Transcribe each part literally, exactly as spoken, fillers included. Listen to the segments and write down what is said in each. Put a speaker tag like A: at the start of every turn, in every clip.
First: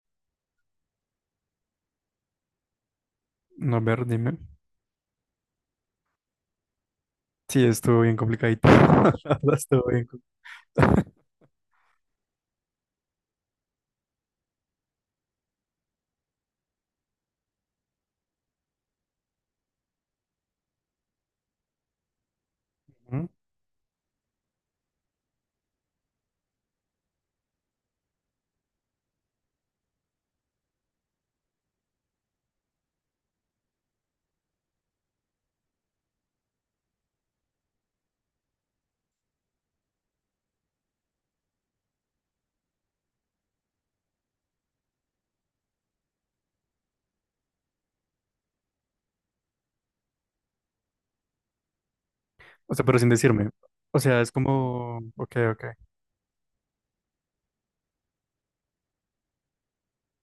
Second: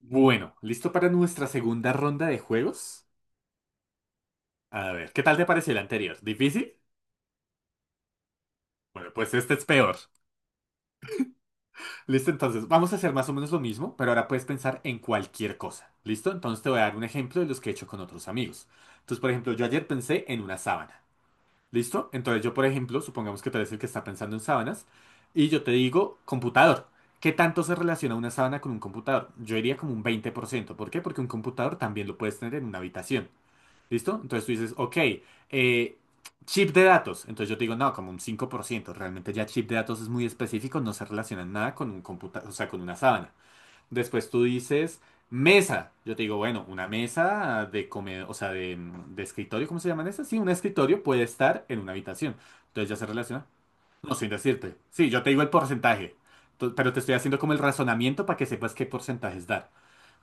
A: Bueno, ¿listo para nuestra segunda ronda de juegos?
B: No, a ver, dime.
A: A ver, ¿qué tal te pareció el anterior? ¿Difícil?
B: Sí, estuvo bien complicadito.
A: Bueno,
B: La
A: pues este
B: verdad,
A: es
B: estuvo
A: peor.
B: bien complicado.
A: Listo, entonces vamos a hacer más o menos lo mismo, pero ahora puedes pensar en cualquier cosa. ¿Listo? Entonces te voy a dar un ejemplo de los que he hecho con otros amigos. Entonces, por ejemplo, yo ayer pensé en una sábana. ¿Listo? Entonces yo, por ejemplo,
B: Ujú.
A: supongamos que tú eres el que está pensando en sábanas, y yo te digo computador. ¿Qué tanto se relaciona una sábana con un computador? Yo diría como un veinte por ciento. ¿Por qué? Porque un computador también lo puedes tener en una habitación. ¿Listo? Entonces tú dices, ok, eh, chip de datos. Entonces yo te digo, no, como un cinco por ciento. Realmente ya chip de datos es muy específico, no se relaciona en nada con un computador, o sea, con una sábana. Después tú dices, mesa. Yo te digo, bueno, una mesa de comedor, o sea, de, de escritorio, ¿cómo se llaman esas? Sí, un escritorio puede estar en una habitación.
B: O sea,
A: Entonces ya
B: pero
A: se
B: sin
A: relaciona.
B: decirme. O
A: No,
B: sea,
A: sin
B: es
A: decirte.
B: como,
A: Sí, yo te
B: ok,
A: digo el
B: ok.
A: porcentaje. Tu- Pero te estoy haciendo como el razonamiento para que sepas qué porcentajes dar.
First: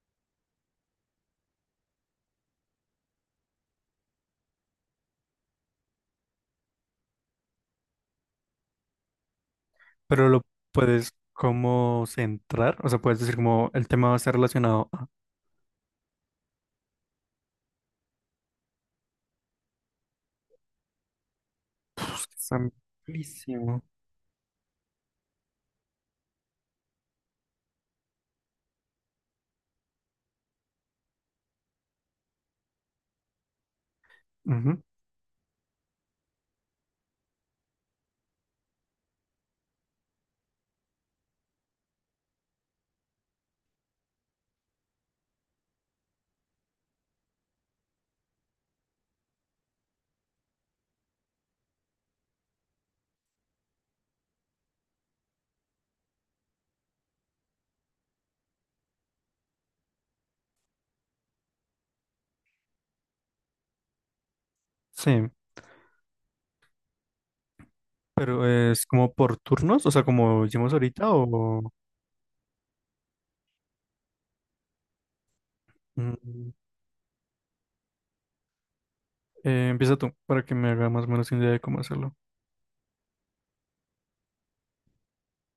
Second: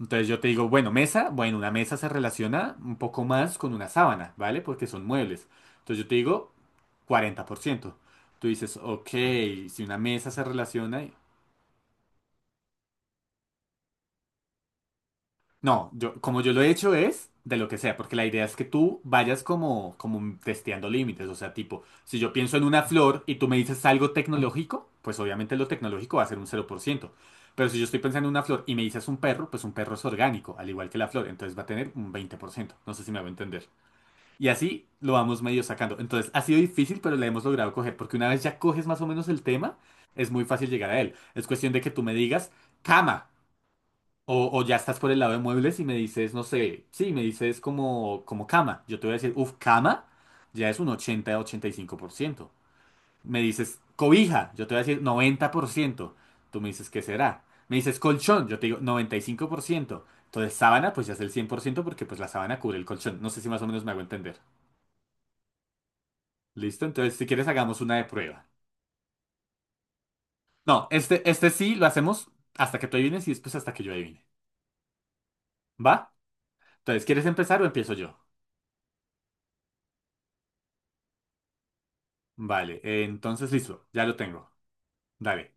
A: Entonces yo te digo, bueno, mesa, bueno, una mesa se relaciona un poco más con una sábana, ¿vale? Porque son muebles. Entonces yo te digo cuarenta por ciento. Tú dices, ok, si una
B: Pero
A: mesa
B: lo
A: se relaciona...
B: puedes como centrar. O sea, puedes decir como el tema va a estar relacionado. Ah,
A: No, yo, como yo lo he hecho es de lo que sea, porque la idea es que tú vayas como, como testeando límites. O sea, tipo, si yo
B: está
A: pienso en una flor y tú me
B: amplísimo.
A: dices algo tecnológico, pues obviamente lo tecnológico va a ser un cero por ciento. Pero si yo estoy pensando en una flor y me dices un perro, pues un perro es orgánico, al igual que la flor, entonces va a tener un veinte por ciento. No sé si me va a entender. Y
B: Ujú.
A: así lo vamos medio sacando. Entonces, ha sido difícil, pero la hemos logrado coger, porque una vez ya coges más o menos el tema, es muy fácil llegar a él. Es cuestión de que tú me digas, cama, o, o ya estás por el lado de muebles y me dices, no sé, sí, me dices como, como cama. Yo te voy a decir, uff, cama, ya es un ochenta ochenta y cinco por ciento. Me dices, cobija, yo te voy a decir noventa por ciento. Tú me dices, ¿qué será? Me dices, colchón, yo te digo noventa y cinco por ciento. Entonces, sábana, pues ya es el cien por ciento porque pues la sábana cubre el colchón. No sé si más o menos me hago entender.
B: Sí.
A: Listo, entonces si quieres hagamos una de
B: Pero
A: prueba.
B: es como por turnos, o sea, como hicimos
A: No,
B: ahorita,
A: este, este
B: o
A: sí lo hacemos hasta que tú adivines y después hasta que yo adivine. ¿Va?
B: mm,
A: Entonces, ¿quieres empezar o empiezo yo?
B: eh, empieza tú para que me haga más o menos una idea de cómo hacerlo.
A: Vale, eh, entonces listo, ya lo tengo. Dale,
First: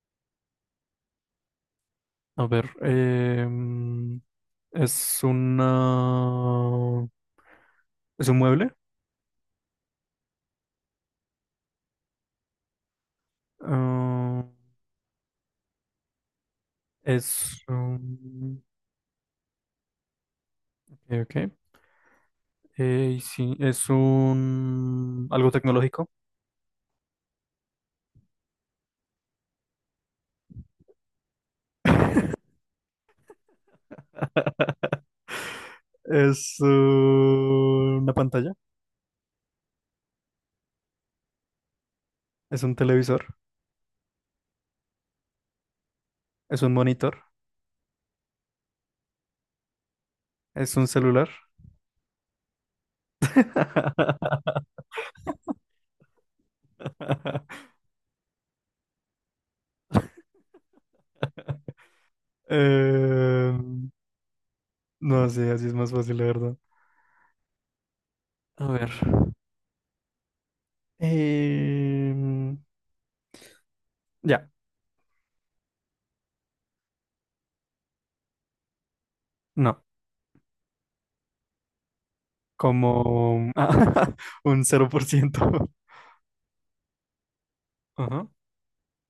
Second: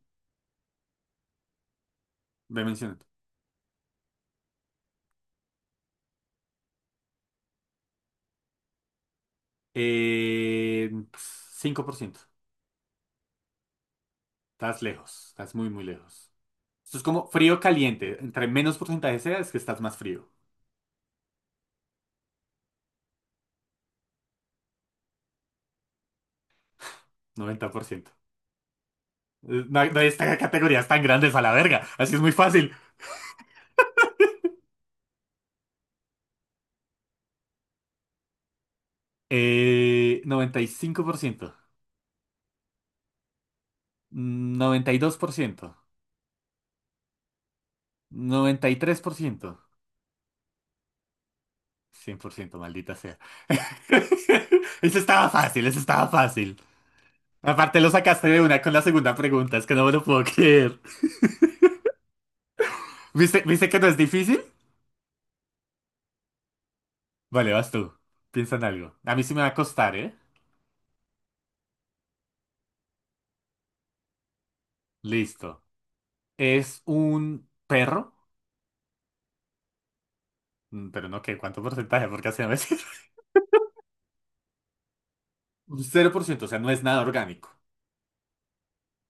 B: A
A: ve
B: ver,
A: mencionando.
B: eh, mm, es una, es un mueble.
A: Eh, cinco por ciento.
B: ah,
A: Estás lejos, estás muy, muy lejos. Esto es como frío
B: es
A: caliente. Entre
B: un,
A: menos porcentaje sea, es que estás más frío.
B: ok, ok. Eh, y sí, es un algo tecnológico.
A: noventa por ciento. Eh, No hay, no hay esta- categorías tan grandes a la verga. Así es muy fácil.
B: Es una pantalla,
A: Eh, noventa y cinco por ciento.
B: es un televisor,
A: Mm, noventa y dos por ciento.
B: es un monitor,
A: noventa y tres por ciento.
B: es un celular.
A: cien por ciento, maldita sea. Eso estaba fácil, eso estaba fácil. Aparte lo sacaste de una con la segunda pregunta, es que no me lo puedo creer. ¿Viste,
B: Eh,
A: viste que no es difícil?
B: no sé, así es más fácil, la verdad.
A: Vale, vas tú. Piensa en
B: A ver.
A: algo. A mí sí me va a costar, ¿eh?
B: Em, ya,
A: Listo. Es un perro.
B: no.
A: Mm, pero no, ¿qué? ¿Cuánto porcentaje? Porque así no me sirve.
B: Como ah, un cero por ciento.
A: Cero por ciento, o sea, no es nada orgánico.
B: Ajá.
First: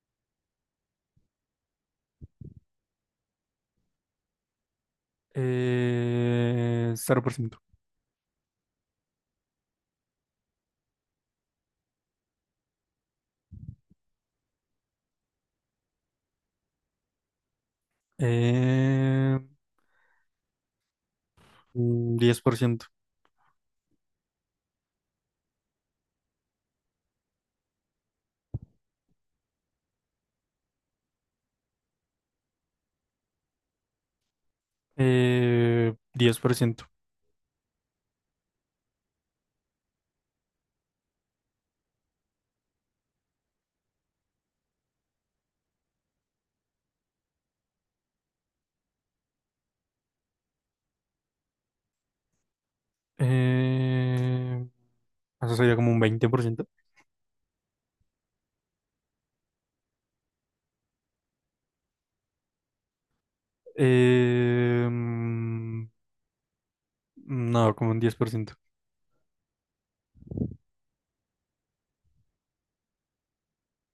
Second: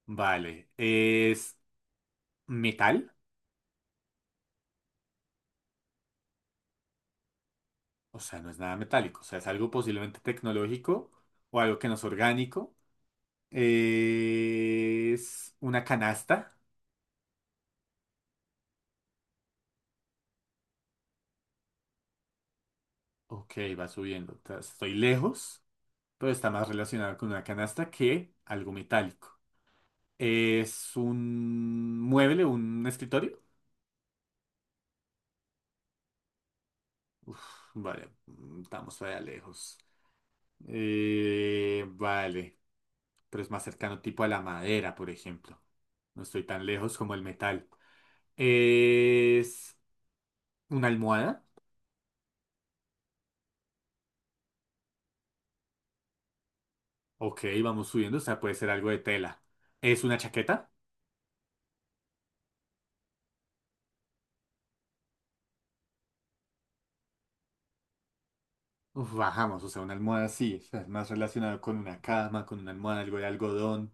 A: Vale. ¿Es metal?
B: Eh, cero por ciento.
A: O sea, no es nada metálico. O sea, es algo posiblemente tecnológico o algo que no es orgánico. Es una canasta.
B: Eh, mm, Diez por ciento.
A: Ok, va subiendo. Ta- Estoy lejos, pero está más relacionado con una canasta que algo metálico. Es un mueble, un escritorio.
B: Eh, diez por ciento.
A: Vale, mm, estamos todavía lejos. Eh, vale, pero es más cercano tipo a la madera, por ejemplo. No estoy tan lejos como el metal. Es una almohada.
B: Eh, Eso sería como un veinte por ciento.
A: Ok, vamos subiendo. O sea, puede ser algo de tela. Es una chaqueta.
B: Eh, mm, no, como un diez por ciento.
A: Uf, bajamos, o sea, una almohada sí, o sea, es más relacionado con una cama, con una almohada, algo de algodón.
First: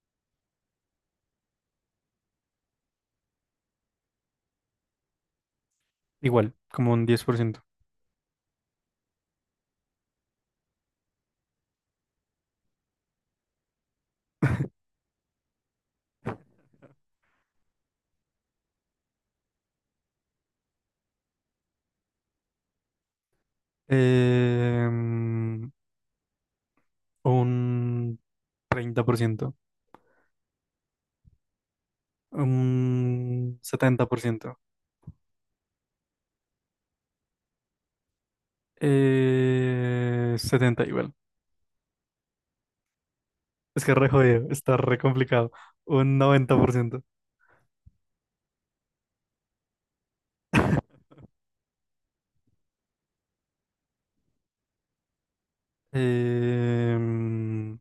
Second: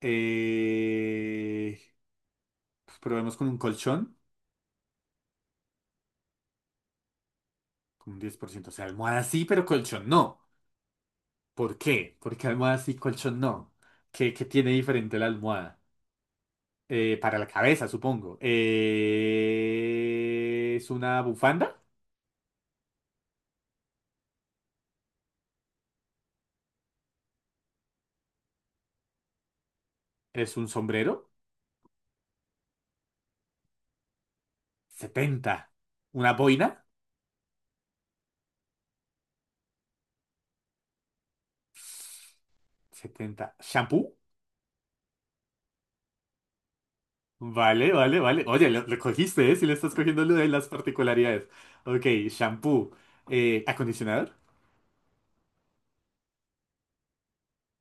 A: Eh, pues probemos con un colchón,
B: Igual, como un diez por ciento.
A: con un diez por ciento. O sea, almohada sí, pero colchón no. ¿Por qué? Porque almohada sí, colchón no. ¿Qué, qué tiene diferente la almohada? Eh, para la cabeza, supongo. Eh, ¿es una bufanda?
B: Em, un treinta por ciento,
A: ¿Es un sombrero?
B: un setenta por ciento,
A: Setenta. ¿Una boina?
B: eh, setenta igual.
A: Setenta.
B: Es que re
A: ¿Shampoo?
B: jodido, está re complicado. Un noventa por ciento,
A: Vale, vale, vale. Oye, lo, lo cogiste, ¿eh? Si le estás cogiendo lo de las particularidades. Ok, shampoo. Eh, ¿acondicionador?
B: em,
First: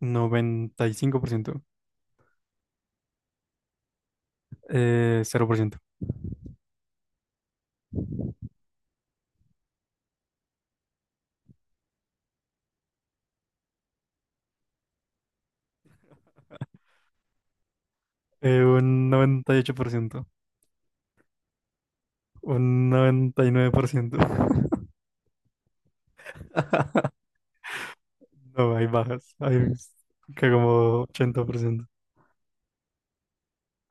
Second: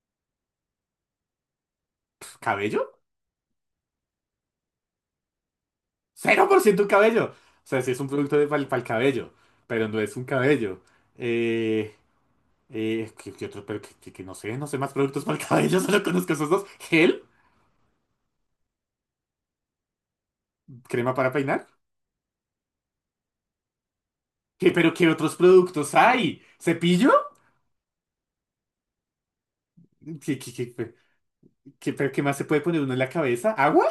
B: noventa y cinco por ciento,
A: Pf, ¿cabello?
B: eh, cero por ciento,
A: ¡Cero por ciento cabello! O sea, sí es un producto de, para el cabello, pero no es un cabello. Eh, eh, ¿qué, qué otro? Pero que, que- que no sé, no sé más productos para el cabello. Solo conozco esos dos. ¿Gel?
B: eh, un noventa y ocho por ciento,
A: ¿Crema para peinar?
B: un noventa y nueve por ciento.
A: ¿Qué, pero qué otros productos hay? ¿Cepillo?
B: No, hay bajas, hay
A: ¿Qué,
B: que
A: qué, qué, qué-
B: como ochenta por ciento.
A: qué- pero qué más se puede poner uno en la cabeza? ¿Agua?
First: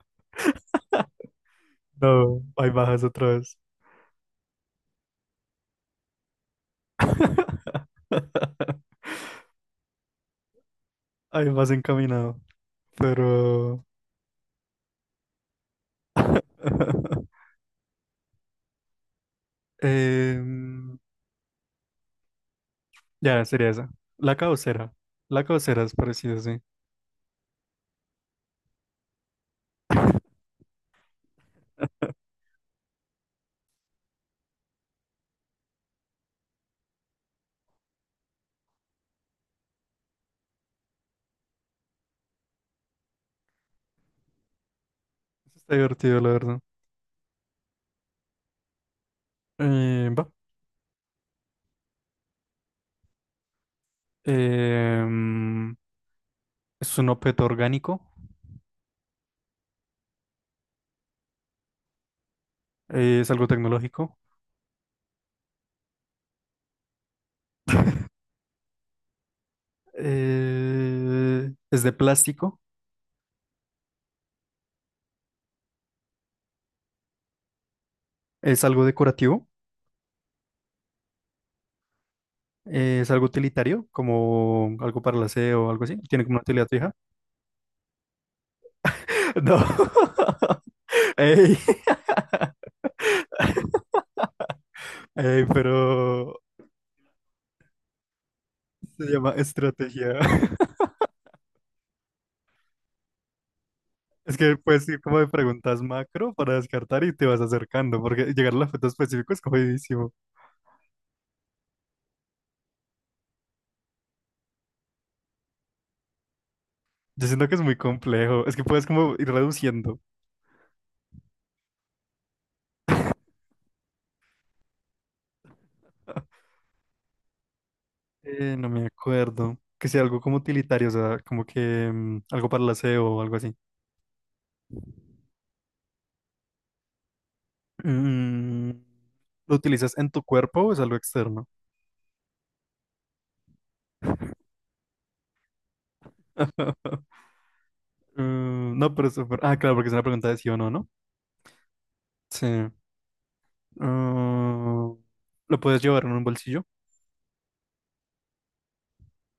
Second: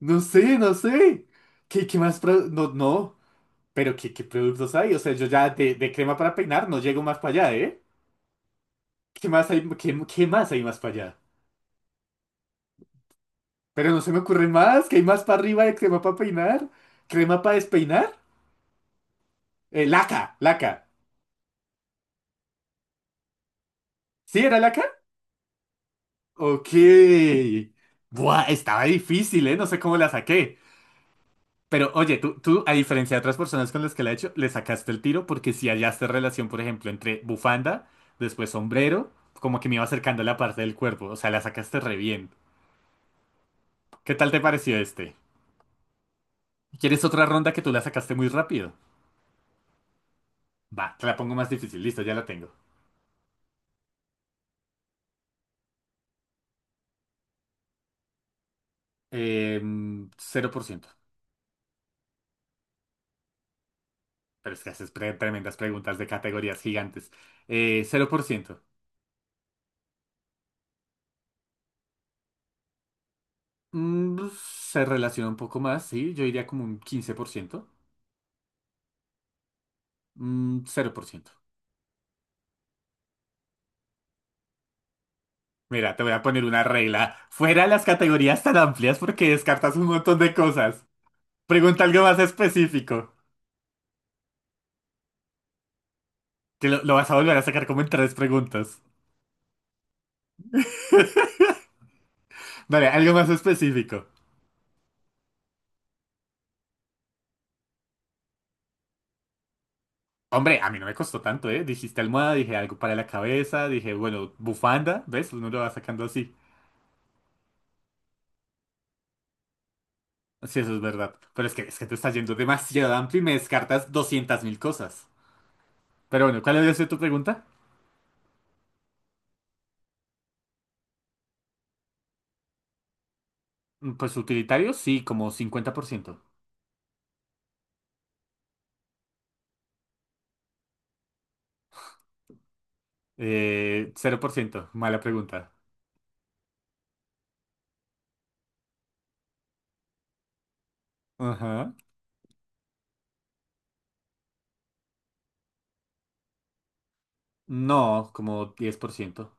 A: No sé, no sé. ¿Qué, qué más?
B: No,
A: pro- No,
B: ahí bajas
A: no.
B: otra vez.
A: Pero ¿qué, qué productos hay? O sea, yo ya de, de crema para peinar no llego más para allá, ¿eh? ¿Qué más hay, qué, qué más hay más para allá?
B: Ahí vas encaminado. Pero.
A: Pero no se me ocurre más. ¿Qué hay más para arriba de crema para peinar? ¿Crema para despeinar? Eh, laca, laca.
B: em, ya, sería esa. La
A: ¿Sí era laca?
B: caucera. La caucera es parecida, sí.
A: Ok. Buah, estaba difícil, ¿eh? No sé cómo la saqué. Pero oye, tú, tú, a diferencia de otras personas con las que la he hecho, le sacaste el tiro porque si hallaste relación, por ejemplo, entre bufanda, después sombrero, como que me iba acercando a la parte del cuerpo. O sea, la sacaste re bien. ¿Qué tal te pareció este?
B: Está divertido, la verdad.
A: ¿Quieres otra ronda que tú la sacaste muy rápido?
B: Eh, va.
A: Va, te la pongo más difícil. Listo, ya la tengo.
B: Em, es un objeto orgánico.
A: Em, cero por ciento.
B: Eh, es algo tecnológico.
A: Pero es que haces pre- tremendas preguntas de categorías gigantes. Eh, cero por ciento.
B: Eh, es de plástico.
A: Mm, se relaciona un poco más, sí. Yo diría como un quince por ciento.
B: Es algo decorativo.
A: Mm, cero por ciento.
B: Eh, es algo utilitario, como algo para el aseo o algo
A: Mira,
B: así.
A: te voy a
B: Tiene como una
A: poner una
B: utilidad fija.
A: regla. Fuera las categorías tan amplias porque
B: No.
A: descartas un montón de cosas.
B: Ey.
A: Pregunta algo más específico.
B: Ey, pero
A: Que lo, lo vas a volver a sacar como en tres preguntas.
B: se llama estrategia.
A: Vale, algo más específico.
B: Es que puedes ir como de preguntas macro para descartar y te vas acercando, porque llegar a al objeto específico es jodidísimo.
A: Hombre, a mí no me costó tanto, ¿eh? Dijiste almohada, dije algo para la cabeza, dije, bueno, bufanda, ¿ves? Uno lo va sacando así.
B: Yo siento que es muy complejo. Es que puedes como ir reduciendo.
A: Sí, eso es verdad. Pero es que, es que te estás yendo demasiado amplio y me descartas doscientas mil cosas. Pero bueno, ¿cuál había sido tu pregunta?
B: Eh, no me acuerdo. Que sea algo como utilitario, o sea, como que mm, algo para el aseo o algo así.
A: Mm, Pues utilitario, sí, como cincuenta por ciento.
B: Mm, ¿Lo utilizas en tu cuerpo o es algo externo?
A: Eh, cero por ciento, mala pregunta.
B: Mm, no, pero eso- pero- ah, claro, porque es una pregunta de sí o no, ¿no?
A: Ajá.
B: Sí. Mm, ¿Lo puedes llevar en un bolsillo?
A: No, como diez por ciento.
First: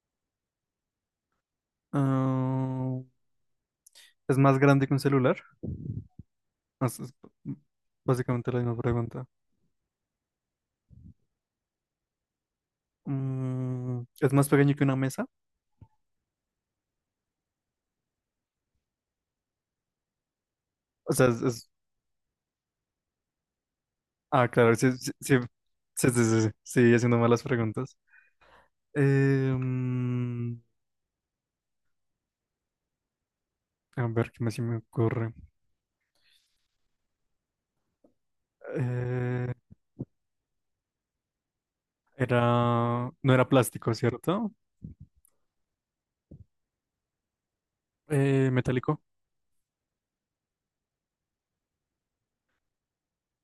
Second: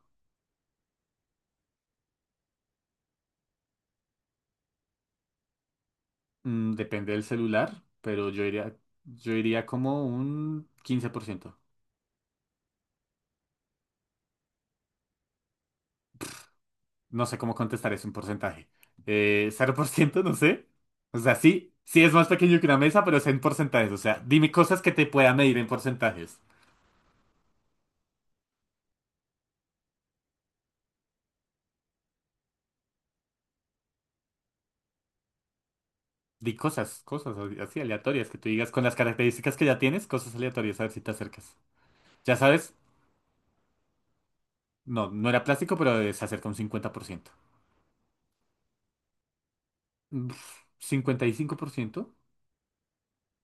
B: Ah, ¿es más grande que un celular?
A: Mm,
B: Es- es
A: depende del celular, pero yo
B: básicamente la
A: iría,
B: misma pregunta.
A: yo iría como un quince por ciento.
B: Mm, ¿es más pequeño que una mesa?
A: No sé cómo contestar es un porcentaje. Eh, ¿cero por ciento? No sé.
B: O
A: O
B: sea,
A: sea,
B: es... es-
A: sí, sí es más pequeño que una mesa, pero es en porcentajes. O sea,
B: ah,
A: dime
B: claro,
A: cosas
B: sí,
A: que te
B: sí,
A: pueda
B: sí,
A: medir en
B: sí, sí,
A: porcentajes.
B: sí, sí, sigue haciendo malas preguntas. Eh, mm, a ver, ¿qué más se me ocurre?
A: Di cosas, cosas así aleatorias que tú digas con las
B: Eh,
A: características que ya tienes, cosas aleatorias, a ver si te acercas. Ya sabes,
B: era... No era plástico, ¿cierto?
A: no, no era plástico, pero se acerca un cincuenta por ciento.
B: Eh, metálico.
A: Uf, ¿cincuenta y cinco por ciento?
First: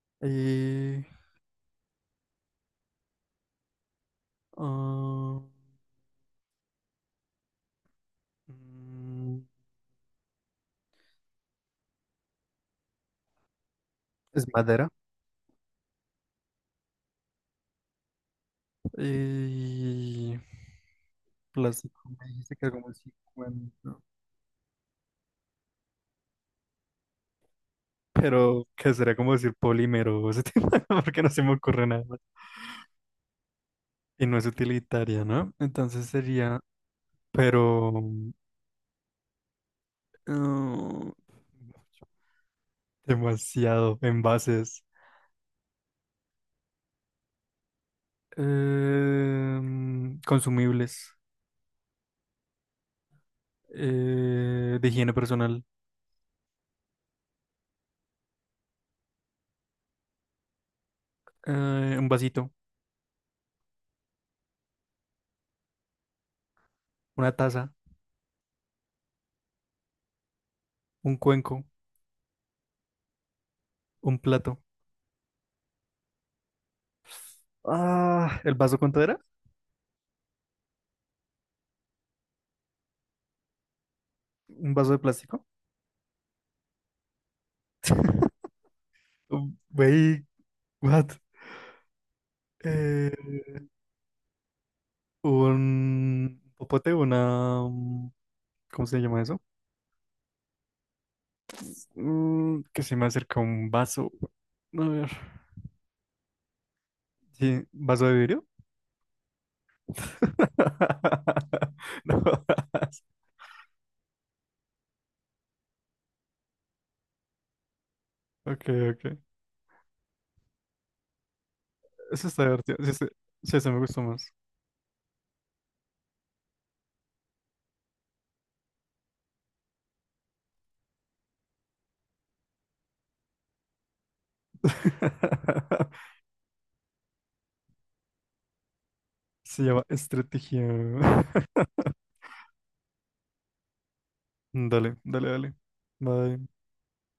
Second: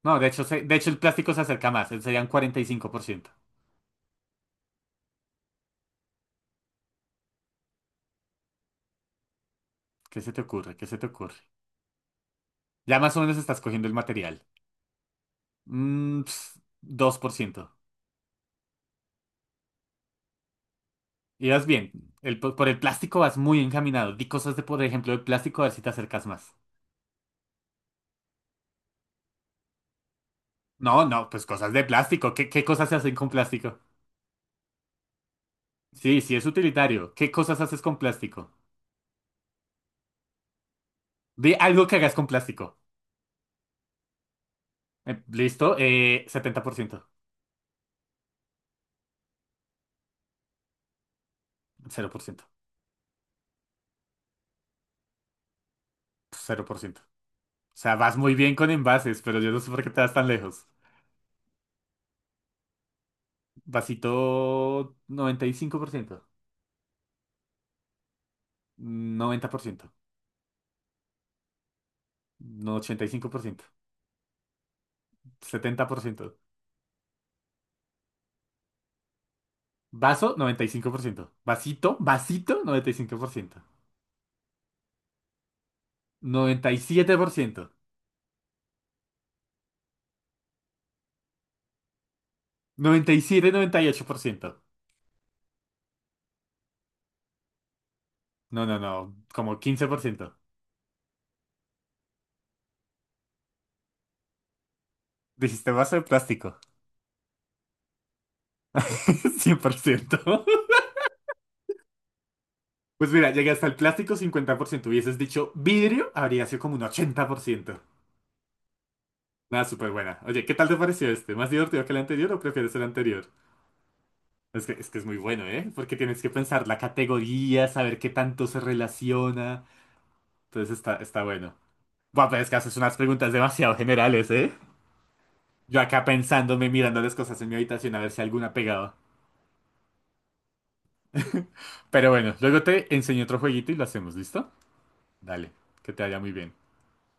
A: No, de hecho, se- de hecho el
B: Y...
A: plástico se acerca más, eh, serían cuarenta y cinco por ciento.
B: ah, mm,
A: ¿Qué se te ocurre? ¿Qué se te ocurre? Ya más o menos estás cogiendo el material.
B: ¿Es madera?
A: Mm, ps, dos por ciento.
B: Y
A: Irás bien.
B: plástico me
A: El,
B: dijiste que
A: por
B: era
A: el
B: como
A: plástico vas muy
B: cincuenta,
A: encaminado. Di cosas de, por ejemplo, de plástico, a ver si te acercas más.
B: pero que sería como decir polímero o ese tipo,
A: No,
B: porque
A: no,
B: no se
A: pues
B: me
A: cosas de
B: ocurre nada más.
A: plástico. ¿Qué, qué cosas se hacen con plástico?
B: Y no es utilitaria, ¿no? Entonces
A: Sí, sí, es
B: sería,
A: utilitario. ¿Qué cosas haces
B: pero
A: con plástico?
B: mm,
A: Di algo que hagas con plástico.
B: demasiado envases,
A: Eh, listo, eh, setenta por ciento.
B: em, consumibles,
A: Cero por ciento.
B: eh, de higiene personal,
A: Cero por ciento. O sea, vas muy bien con envases, pero yo no sé por qué te vas tan lejos.
B: eh, un vasito,
A: Vasito, noventa noventa y cinco por ciento.
B: una taza,
A: Noventa por ciento.
B: un cuenco,
A: No, ochenta y cinco por ciento.
B: un plato.
A: Setenta por ciento.
B: Ah, ¿el vaso cuánto era?
A: Vaso, noventa y cinco por ciento. Vasito, vasito, noventa
B: ¿Un vaso de plástico?
A: noventa noventa noventa y y y cinco por ciento.
B: Güey, what? Eh,
A: Noventa y siete por ciento, ciento siete siete, noventa y ocho por ciento.
B: un popote, una... um,
A: No, no,
B: ¿cómo se
A: no,
B: llama eso?
A: como quince por ciento.
B: Mm, que se me acerca un vaso. A ver.
A: Dijiste vaso de plástico.
B: Sí, ¿vaso de vidrio?
A: Cien por ciento.
B: No.
A: Pues mira, llegué hasta el plástico cincuenta por ciento. Hubieses dicho vidrio, habría sido como un ochenta por ciento.
B: Ok, ok.
A: Nada, súper buena. Oye, ¿qué tal te pareció este? ¿Más divertido que el
B: Eso
A: anterior o
B: está
A: prefieres
B: divertido.
A: el
B: Sí, sí,
A: anterior?
B: sí, ese me gustó más.
A: Es que, es que es muy bueno, ¿eh? Porque tienes que pensar la categoría, saber qué tanto se relaciona. Entonces está, está bueno. Guau, pero es que haces unas preguntas demasiado generales, ¿eh? Yo acá pensándome, mirando las cosas en mi habitación a ver si alguna pegaba.
B: Se llama estrategia.
A: Pero bueno, luego te enseño otro jueguito y lo hacemos, ¿listo?
B: Dale, dale,
A: Dale,
B: dale.
A: que te vaya muy bien.
B: Bye.